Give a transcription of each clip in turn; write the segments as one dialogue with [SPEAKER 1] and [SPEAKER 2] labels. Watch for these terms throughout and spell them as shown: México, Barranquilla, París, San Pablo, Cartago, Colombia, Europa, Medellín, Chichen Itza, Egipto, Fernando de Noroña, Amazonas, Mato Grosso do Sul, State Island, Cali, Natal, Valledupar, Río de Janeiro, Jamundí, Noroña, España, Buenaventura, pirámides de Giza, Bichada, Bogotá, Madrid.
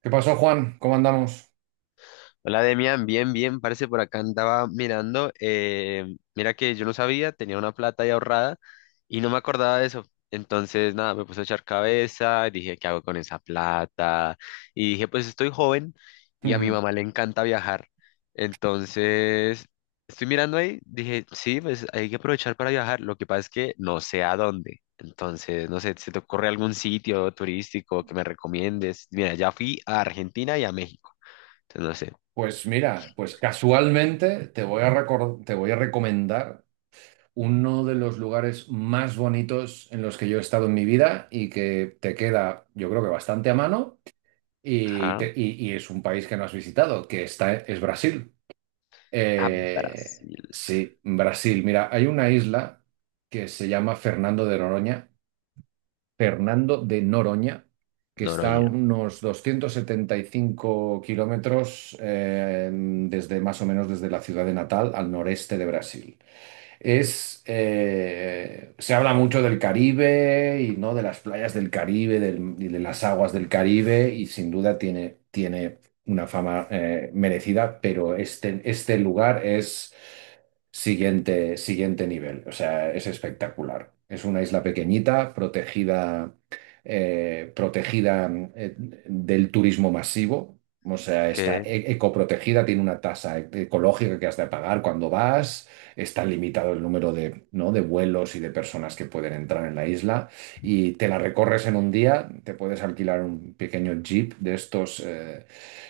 [SPEAKER 1] ¿Qué pasó, Juan? ¿Cómo andamos?
[SPEAKER 2] Hola Demian, bien, bien, parece por acá andaba mirando. Mira que yo no sabía, tenía una plata ahí ahorrada y no me acordaba de eso. Entonces, nada, me puse a echar cabeza, dije, ¿qué hago con esa plata? Y dije, pues estoy joven y a mi mamá le encanta viajar. Entonces, estoy mirando ahí, dije, sí, pues hay que aprovechar para viajar. Lo que pasa es que no sé a dónde. Entonces, no sé, ¿se te ocurre algún sitio turístico que me recomiendes? Mira, ya fui a Argentina y a México. Entonces, no sé.
[SPEAKER 1] Pues mira, casualmente te voy a recomendar uno de los lugares más bonitos en los que yo he estado en mi vida y que te queda, yo creo que bastante a mano
[SPEAKER 2] Ajá.
[SPEAKER 1] y es un país que no has visitado, es Brasil.
[SPEAKER 2] A
[SPEAKER 1] Eh,
[SPEAKER 2] Brasil.
[SPEAKER 1] sí, Brasil. Mira, hay una isla que se llama Fernando de Noroña, Fernando de Noroña, que está a
[SPEAKER 2] Noroña.
[SPEAKER 1] unos 275 kilómetros desde más o menos desde la ciudad de Natal al noreste de Brasil. Se habla mucho del Caribe y, ¿no?, de las playas y de las aguas del Caribe, y sin duda tiene una fama merecida, pero este lugar es siguiente nivel, o sea, es espectacular. Es una isla pequeñita, protegida, protegida del turismo masivo. O sea, está
[SPEAKER 2] Okay.
[SPEAKER 1] ecoprotegida, tiene una tasa ecológica que has de pagar cuando vas. Está limitado el número de, ¿no?, de vuelos y de personas que pueden entrar en la isla, y te la recorres en un día. Te puedes alquilar un pequeño jeep de estos,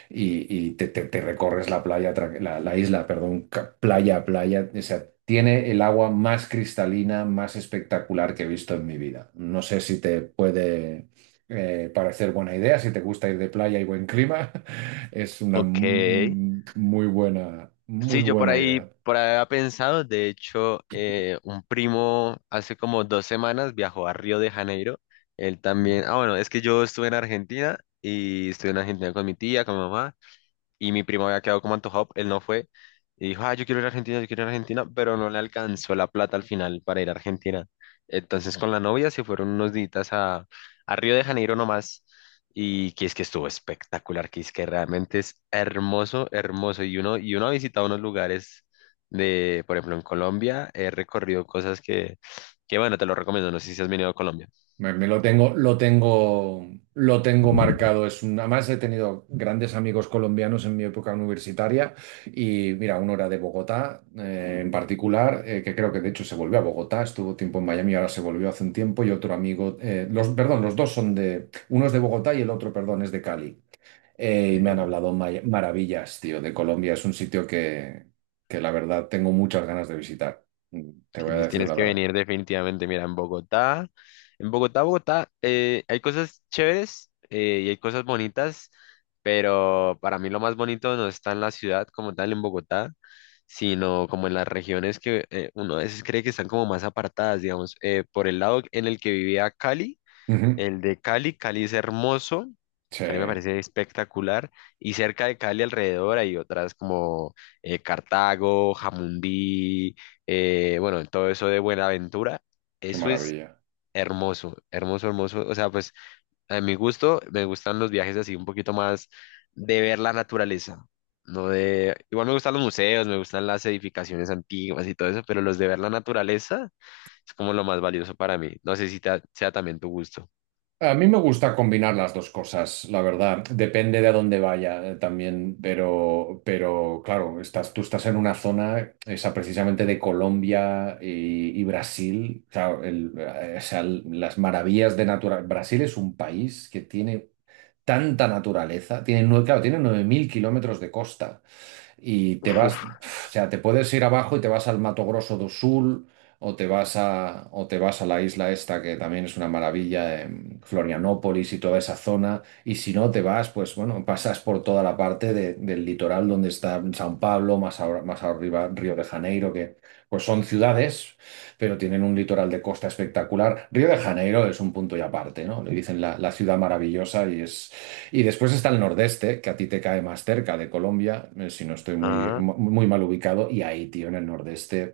[SPEAKER 1] y te recorres la isla, perdón, playa a playa. O sea, tiene el agua más cristalina, más espectacular que he visto en mi vida. No sé si te puede parecer buena idea. Si te gusta ir de playa y buen clima, es una
[SPEAKER 2] Okay.
[SPEAKER 1] muy
[SPEAKER 2] Sí, yo
[SPEAKER 1] buena idea.
[SPEAKER 2] por ahí había pensado. De hecho, un primo hace como dos semanas viajó a Río de Janeiro. Él también. Ah, bueno, es que yo estuve en Argentina y estuve en Argentina con mi tía, con mi mamá. Y mi primo había quedado como antojado, él no fue y dijo, ah, yo quiero ir a Argentina, yo quiero ir a Argentina, pero no le alcanzó la plata al final para ir a Argentina. Entonces con la novia se fueron unos días a Río de Janeiro nomás y que es que estuvo espectacular, que es que realmente es hermoso, hermoso y uno ha visitado unos lugares de, por ejemplo, en Colombia, he recorrido cosas que bueno, te lo recomiendo, no sé si has venido a Colombia.
[SPEAKER 1] Me lo tengo, lo tengo, Lo tengo marcado. Además, he tenido grandes amigos colombianos en mi época universitaria, y mira, uno era de Bogotá, en particular, que creo que de hecho se volvió a Bogotá, estuvo tiempo en Miami, ahora se volvió hace un tiempo. Y otro amigo, los, perdón, los dos son de... uno es de Bogotá y el otro, perdón, es de Cali. Y me
[SPEAKER 2] Que
[SPEAKER 1] han hablado maravillas, tío, de Colombia. Es un sitio que la verdad tengo muchas ganas de visitar. Te voy a
[SPEAKER 2] tienes,
[SPEAKER 1] decir
[SPEAKER 2] tienes
[SPEAKER 1] la
[SPEAKER 2] que
[SPEAKER 1] verdad.
[SPEAKER 2] venir definitivamente. Mira, en Bogotá, en Bogotá, hay cosas chéveres y hay cosas bonitas, pero para mí lo más bonito no está en la ciudad como tal, en Bogotá, sino como en las regiones que uno a veces cree que están como más apartadas, digamos, por el lado en el que vivía Cali.
[SPEAKER 1] Ujú.
[SPEAKER 2] El de Cali, Cali es hermoso,
[SPEAKER 1] Sí,
[SPEAKER 2] Cali me parece espectacular, y cerca de Cali alrededor hay otras como Cartago, Jamundí, bueno, todo eso de Buenaventura,
[SPEAKER 1] qué
[SPEAKER 2] eso es
[SPEAKER 1] maravilla.
[SPEAKER 2] hermoso, hermoso, hermoso, o sea, pues a mi gusto me gustan los viajes así un poquito más de ver la naturaleza, no de, igual me gustan los museos, me gustan las edificaciones antiguas y todo eso, pero los de ver la naturaleza es como lo más valioso para mí, no sé si sea también tu gusto.
[SPEAKER 1] A mí me gusta combinar las dos cosas, la verdad. Depende de a dónde vaya, también, pero claro, tú estás en una zona, esa precisamente, de Colombia y Brasil. Claro, o sea, las maravillas de naturaleza. Brasil es un país que tiene tanta naturaleza. Claro, tiene 9.000 kilómetros de costa. Y te vas,
[SPEAKER 2] Uf.
[SPEAKER 1] o sea, te puedes ir abajo y te vas al Mato Grosso do Sul, o te vas a la isla esta que también es una maravilla, Florianópolis y toda esa zona. Y si no, te vas, pues bueno, pasas por toda la parte del litoral donde está San Pablo, más, más arriba, Río de Janeiro, que pues son ciudades, pero tienen un litoral de costa espectacular. Río de Janeiro es un punto y aparte, ¿no? Le dicen la, la ciudad maravillosa, y es... Y después está el nordeste, que a ti te cae más cerca de Colombia, si no estoy
[SPEAKER 2] Ah,
[SPEAKER 1] muy mal ubicado. Y ahí, tío, en el nordeste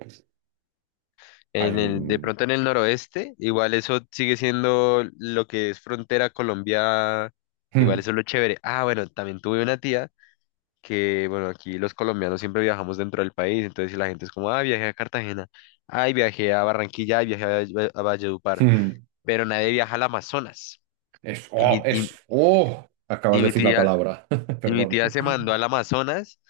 [SPEAKER 1] hay
[SPEAKER 2] en el, de
[SPEAKER 1] un...
[SPEAKER 2] pronto en el noroeste, igual eso sigue siendo lo que es frontera Colombia, igual
[SPEAKER 1] Hmm,
[SPEAKER 2] eso es lo chévere. Ah, bueno, también tuve una tía que, bueno, aquí los colombianos siempre viajamos dentro del país, entonces si la gente es como, ah, viajé a Cartagena, ay, viajé a Barranquilla, ay, viajé a Valledupar,
[SPEAKER 1] hmm.
[SPEAKER 2] pero nadie viaja al Amazonas.
[SPEAKER 1] Es...
[SPEAKER 2] Y
[SPEAKER 1] ¡Oh!
[SPEAKER 2] mi, y,
[SPEAKER 1] Es... ¡Oh! Acabas
[SPEAKER 2] y
[SPEAKER 1] de
[SPEAKER 2] mi
[SPEAKER 1] decir la
[SPEAKER 2] tía,
[SPEAKER 1] palabra.
[SPEAKER 2] y mi
[SPEAKER 1] Perdón.
[SPEAKER 2] tía se mandó al Amazonas.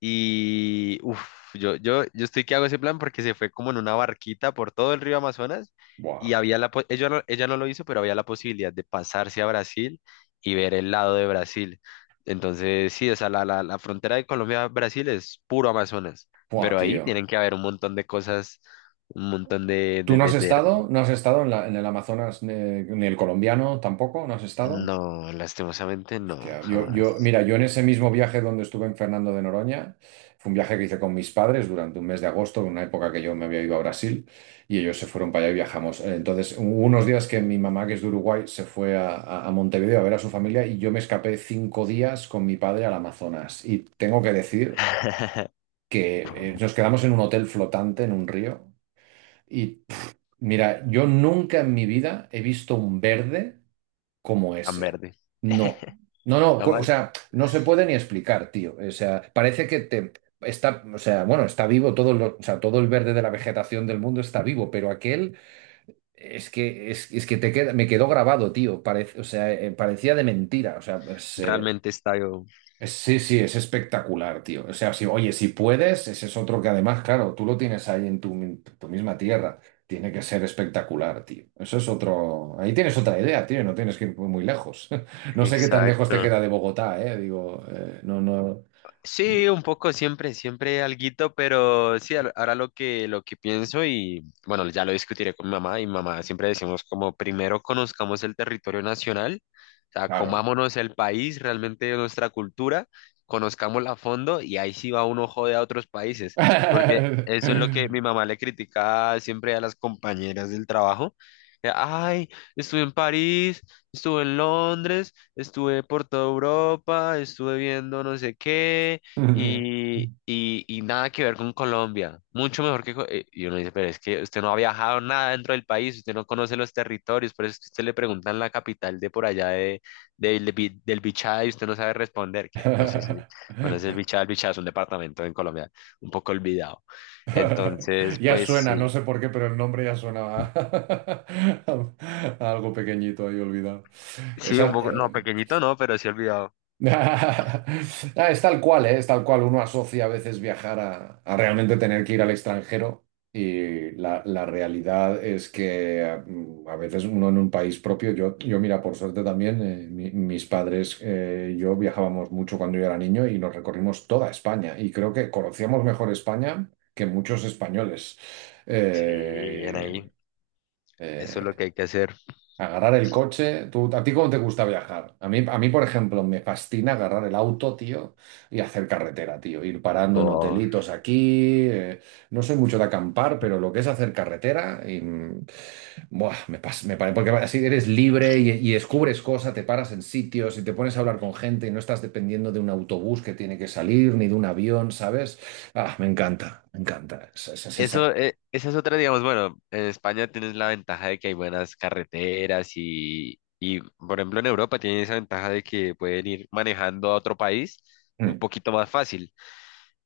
[SPEAKER 2] Y uff, yo estoy que hago ese plan porque se fue como en una barquita por todo el río Amazonas y
[SPEAKER 1] Buah.
[SPEAKER 2] había ella no lo hizo, pero había la posibilidad de pasarse a Brasil y ver el lado de Brasil. Entonces, sí, o sea, la frontera de Colombia-Brasil es puro Amazonas,
[SPEAKER 1] Buah,
[SPEAKER 2] pero ahí tienen
[SPEAKER 1] tío.
[SPEAKER 2] que haber un montón de cosas, un montón de,
[SPEAKER 1] ¿Tú
[SPEAKER 2] de,
[SPEAKER 1] no has
[SPEAKER 2] de, de...
[SPEAKER 1] estado? ¿No has estado en en el Amazonas, ni el colombiano tampoco? ¿No has estado?
[SPEAKER 2] No, lastimosamente no,
[SPEAKER 1] Hostia,
[SPEAKER 2] jamás.
[SPEAKER 1] mira, yo en ese mismo viaje donde estuve en Fernando de Noroña, fue un viaje que hice con mis padres durante un mes de agosto, en una época que yo me había ido a Brasil, y ellos se fueron para allá y viajamos. Entonces, hubo unos días que mi mamá, que es de Uruguay, se fue a, a Montevideo a ver a su familia, y yo me escapé 5 días con mi padre al Amazonas. Y tengo que decir que nos quedamos en un hotel flotante en un río. Y mira, yo nunca en mi vida he visto un verde como
[SPEAKER 2] Tan
[SPEAKER 1] ese.
[SPEAKER 2] verde,
[SPEAKER 1] No, no, o
[SPEAKER 2] jamás.
[SPEAKER 1] sea, no se puede ni explicar, tío. O sea, parece que te o sea, bueno, está vivo todo o sea, todo el verde de la vegetación del mundo está vivo, pero aquel es que te queda, me quedó grabado, tío. Parece, o sea, parecía de mentira. O sea, pues,
[SPEAKER 2] Realmente está yo.
[SPEAKER 1] sí, sí, es espectacular, tío. O sea, si, oye, si puedes, ese es otro que además, claro, tú lo tienes ahí en tu misma tierra. Tiene que ser espectacular, tío. Eso es otro. Ahí tienes otra idea, tío. No tienes que ir muy muy lejos. No sé qué tan lejos te
[SPEAKER 2] Exacto.
[SPEAKER 1] queda de Bogotá, eh. Digo, no, no.
[SPEAKER 2] Sí, un poco siempre, siempre alguito, pero sí, ahora lo que pienso y bueno, ya lo discutiré con mi mamá y mamá siempre decimos como primero conozcamos el territorio nacional, o sea,
[SPEAKER 1] Claro.
[SPEAKER 2] comámonos el país, realmente nuestra cultura, conozcámosla a fondo y ahí sí va uno jode a otros países, porque eso es lo que mi mamá le critica siempre a las compañeras del trabajo. Que, ay, estuve en París, estuve en Londres. Estuve por toda Europa, estuve viendo no sé qué y nada que ver con Colombia. Mucho mejor que... Y uno dice, pero es que usted no ha viajado nada dentro del país, usted no conoce los territorios, por eso es que usted le preguntan la capital de por allá de, del Bichada y usted no sabe responder, que no sé si conoce el Bichada es un departamento en Colombia un poco olvidado. Entonces,
[SPEAKER 1] Ya
[SPEAKER 2] pues
[SPEAKER 1] suena, no
[SPEAKER 2] sí,
[SPEAKER 1] sé por qué, pero el nombre ya suena a, a algo pequeñito ahí olvidado.
[SPEAKER 2] sí, un
[SPEAKER 1] Esa,
[SPEAKER 2] poco,
[SPEAKER 1] eh,
[SPEAKER 2] no, pequeñito no, pero sí olvidado.
[SPEAKER 1] Ah, es tal cual, ¿eh? Es tal cual. Uno asocia a veces viajar a realmente tener que ir al extranjero, y la realidad es que, a veces uno en un país propio, yo mira, por suerte también, mis padres y yo viajábamos mucho cuando yo era niño y nos recorrimos toda España, y creo que conocíamos mejor España que muchos españoles.
[SPEAKER 2] Sí, bien ahí,
[SPEAKER 1] Eh,
[SPEAKER 2] eso es lo
[SPEAKER 1] eh,
[SPEAKER 2] que hay que hacer.
[SPEAKER 1] Agarrar el coche. ¿Tú, a ti cómo te gusta viajar? A mí, por ejemplo, me fascina agarrar el auto, tío, y hacer carretera, tío. Ir parando
[SPEAKER 2] Bo
[SPEAKER 1] en hotelitos aquí. No soy mucho de acampar, pero lo que es hacer carretera, buah, me pas- me pare- porque así eres libre y descubres cosas, te paras en sitios y te pones a hablar con gente y no estás dependiendo de un autobús que tiene que salir ni de un avión, ¿sabes? Ah, me encanta, me encanta.
[SPEAKER 2] Eso, esa es otra, digamos, bueno, en España tienes la ventaja de que hay buenas carreteras y, por ejemplo, en Europa tienen esa ventaja de que pueden ir manejando a otro país un
[SPEAKER 1] Mm,
[SPEAKER 2] poquito más fácil.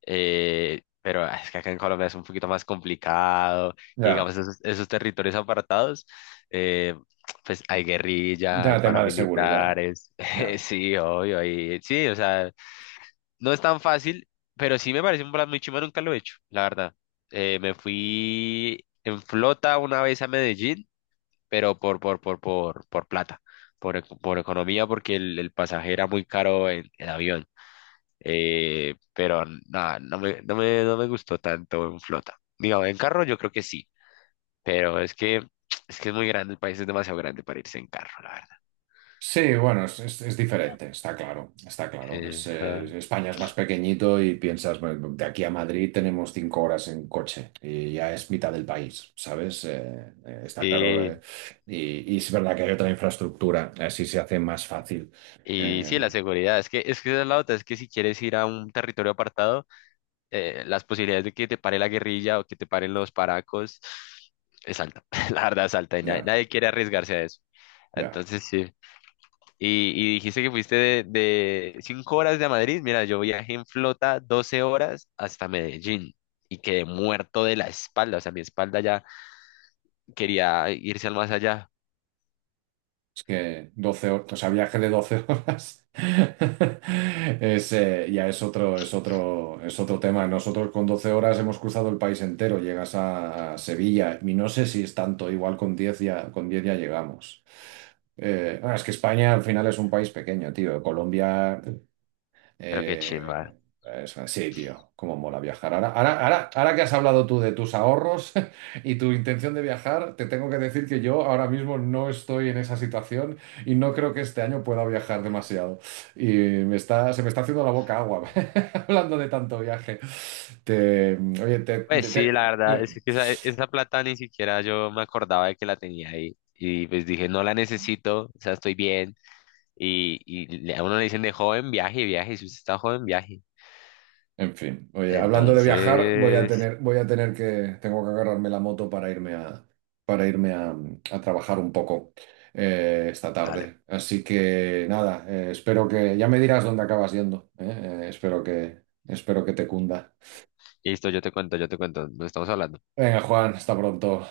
[SPEAKER 2] Pero ah, es que acá en Colombia es un poquito más complicado y,
[SPEAKER 1] ya,
[SPEAKER 2] digamos, esos, esos territorios apartados, eh, pues hay guerrilla, hay
[SPEAKER 1] ya, tema de seguridad.
[SPEAKER 2] paramilitares,
[SPEAKER 1] Ya.
[SPEAKER 2] sí, obvio, hay, sí, o sea, no es tan fácil, pero sí me parece un plan muy chimba, nunca lo he hecho, la verdad. Me fui en flota una vez a Medellín, pero por plata, por economía, porque el pasaje era muy caro en avión. Pero nada, no me gustó tanto en flota. Digo, en carro yo creo que sí, pero es que, es que es muy grande, el país es demasiado grande para irse en carro, la verdad.
[SPEAKER 1] Sí, bueno, es diferente, está claro, está claro.
[SPEAKER 2] Ajá.
[SPEAKER 1] España es más pequeñito y piensas, bueno, de aquí a Madrid tenemos 5 horas en coche y ya es mitad del país, ¿sabes? Está claro.
[SPEAKER 2] Sí.
[SPEAKER 1] Y es verdad que hay otra infraestructura, así se hace más fácil.
[SPEAKER 2] Y sí, la
[SPEAKER 1] Eh,
[SPEAKER 2] seguridad, es que esa es la otra, es que si quieres ir a un territorio apartado, las posibilidades de que te pare la guerrilla o que te paren los paracos es alta, la verdad es alta y nadie,
[SPEAKER 1] ya,
[SPEAKER 2] nadie quiere arriesgarse a eso.
[SPEAKER 1] ya.
[SPEAKER 2] Entonces sí, y dijiste que fuiste de 5 horas de Madrid, mira, yo viajé en flota 12 horas hasta Medellín y quedé muerto de la espalda, o sea, mi espalda ya quería irse al más allá,
[SPEAKER 1] Es que 12 horas, o sea, viaje de 12 horas es, ya es otro, es otro tema. Nosotros con 12 horas hemos cruzado el país entero, llegas a Sevilla y no sé si es tanto, igual con 10 ya, con 10 ya llegamos. Es que España al final es un país pequeño, tío. Colombia
[SPEAKER 2] pero qué chimba.
[SPEAKER 1] eh, Eso, sí, tío, cómo mola viajar. Ahora que has hablado tú de tus ahorros y tu intención de viajar, te tengo que decir que yo ahora mismo no estoy en esa situación, y no creo que este año pueda viajar demasiado. Se me está haciendo la boca agua hablando de tanto viaje. Te, oye, te,
[SPEAKER 2] Pues
[SPEAKER 1] te-
[SPEAKER 2] sí, la verdad,
[SPEAKER 1] te-
[SPEAKER 2] es que esa plata ni siquiera yo me acordaba de que la tenía ahí. Y pues dije, no la necesito, o sea, estoy bien. Y a uno le dicen de joven, viaje, viaje. Si usted está joven, viaje.
[SPEAKER 1] En fin, oye, hablando de viajar,
[SPEAKER 2] Entonces,
[SPEAKER 1] voy a tener que... Tengo que agarrarme la moto para irme a trabajar un poco esta
[SPEAKER 2] dale.
[SPEAKER 1] tarde. Así que nada, espero que... Ya me dirás dónde acabas yendo, ¿eh? Eh, espero que, Espero que te cunda.
[SPEAKER 2] Listo, yo te cuento, yo te cuento. No estamos hablando.
[SPEAKER 1] Venga, Juan, hasta pronto.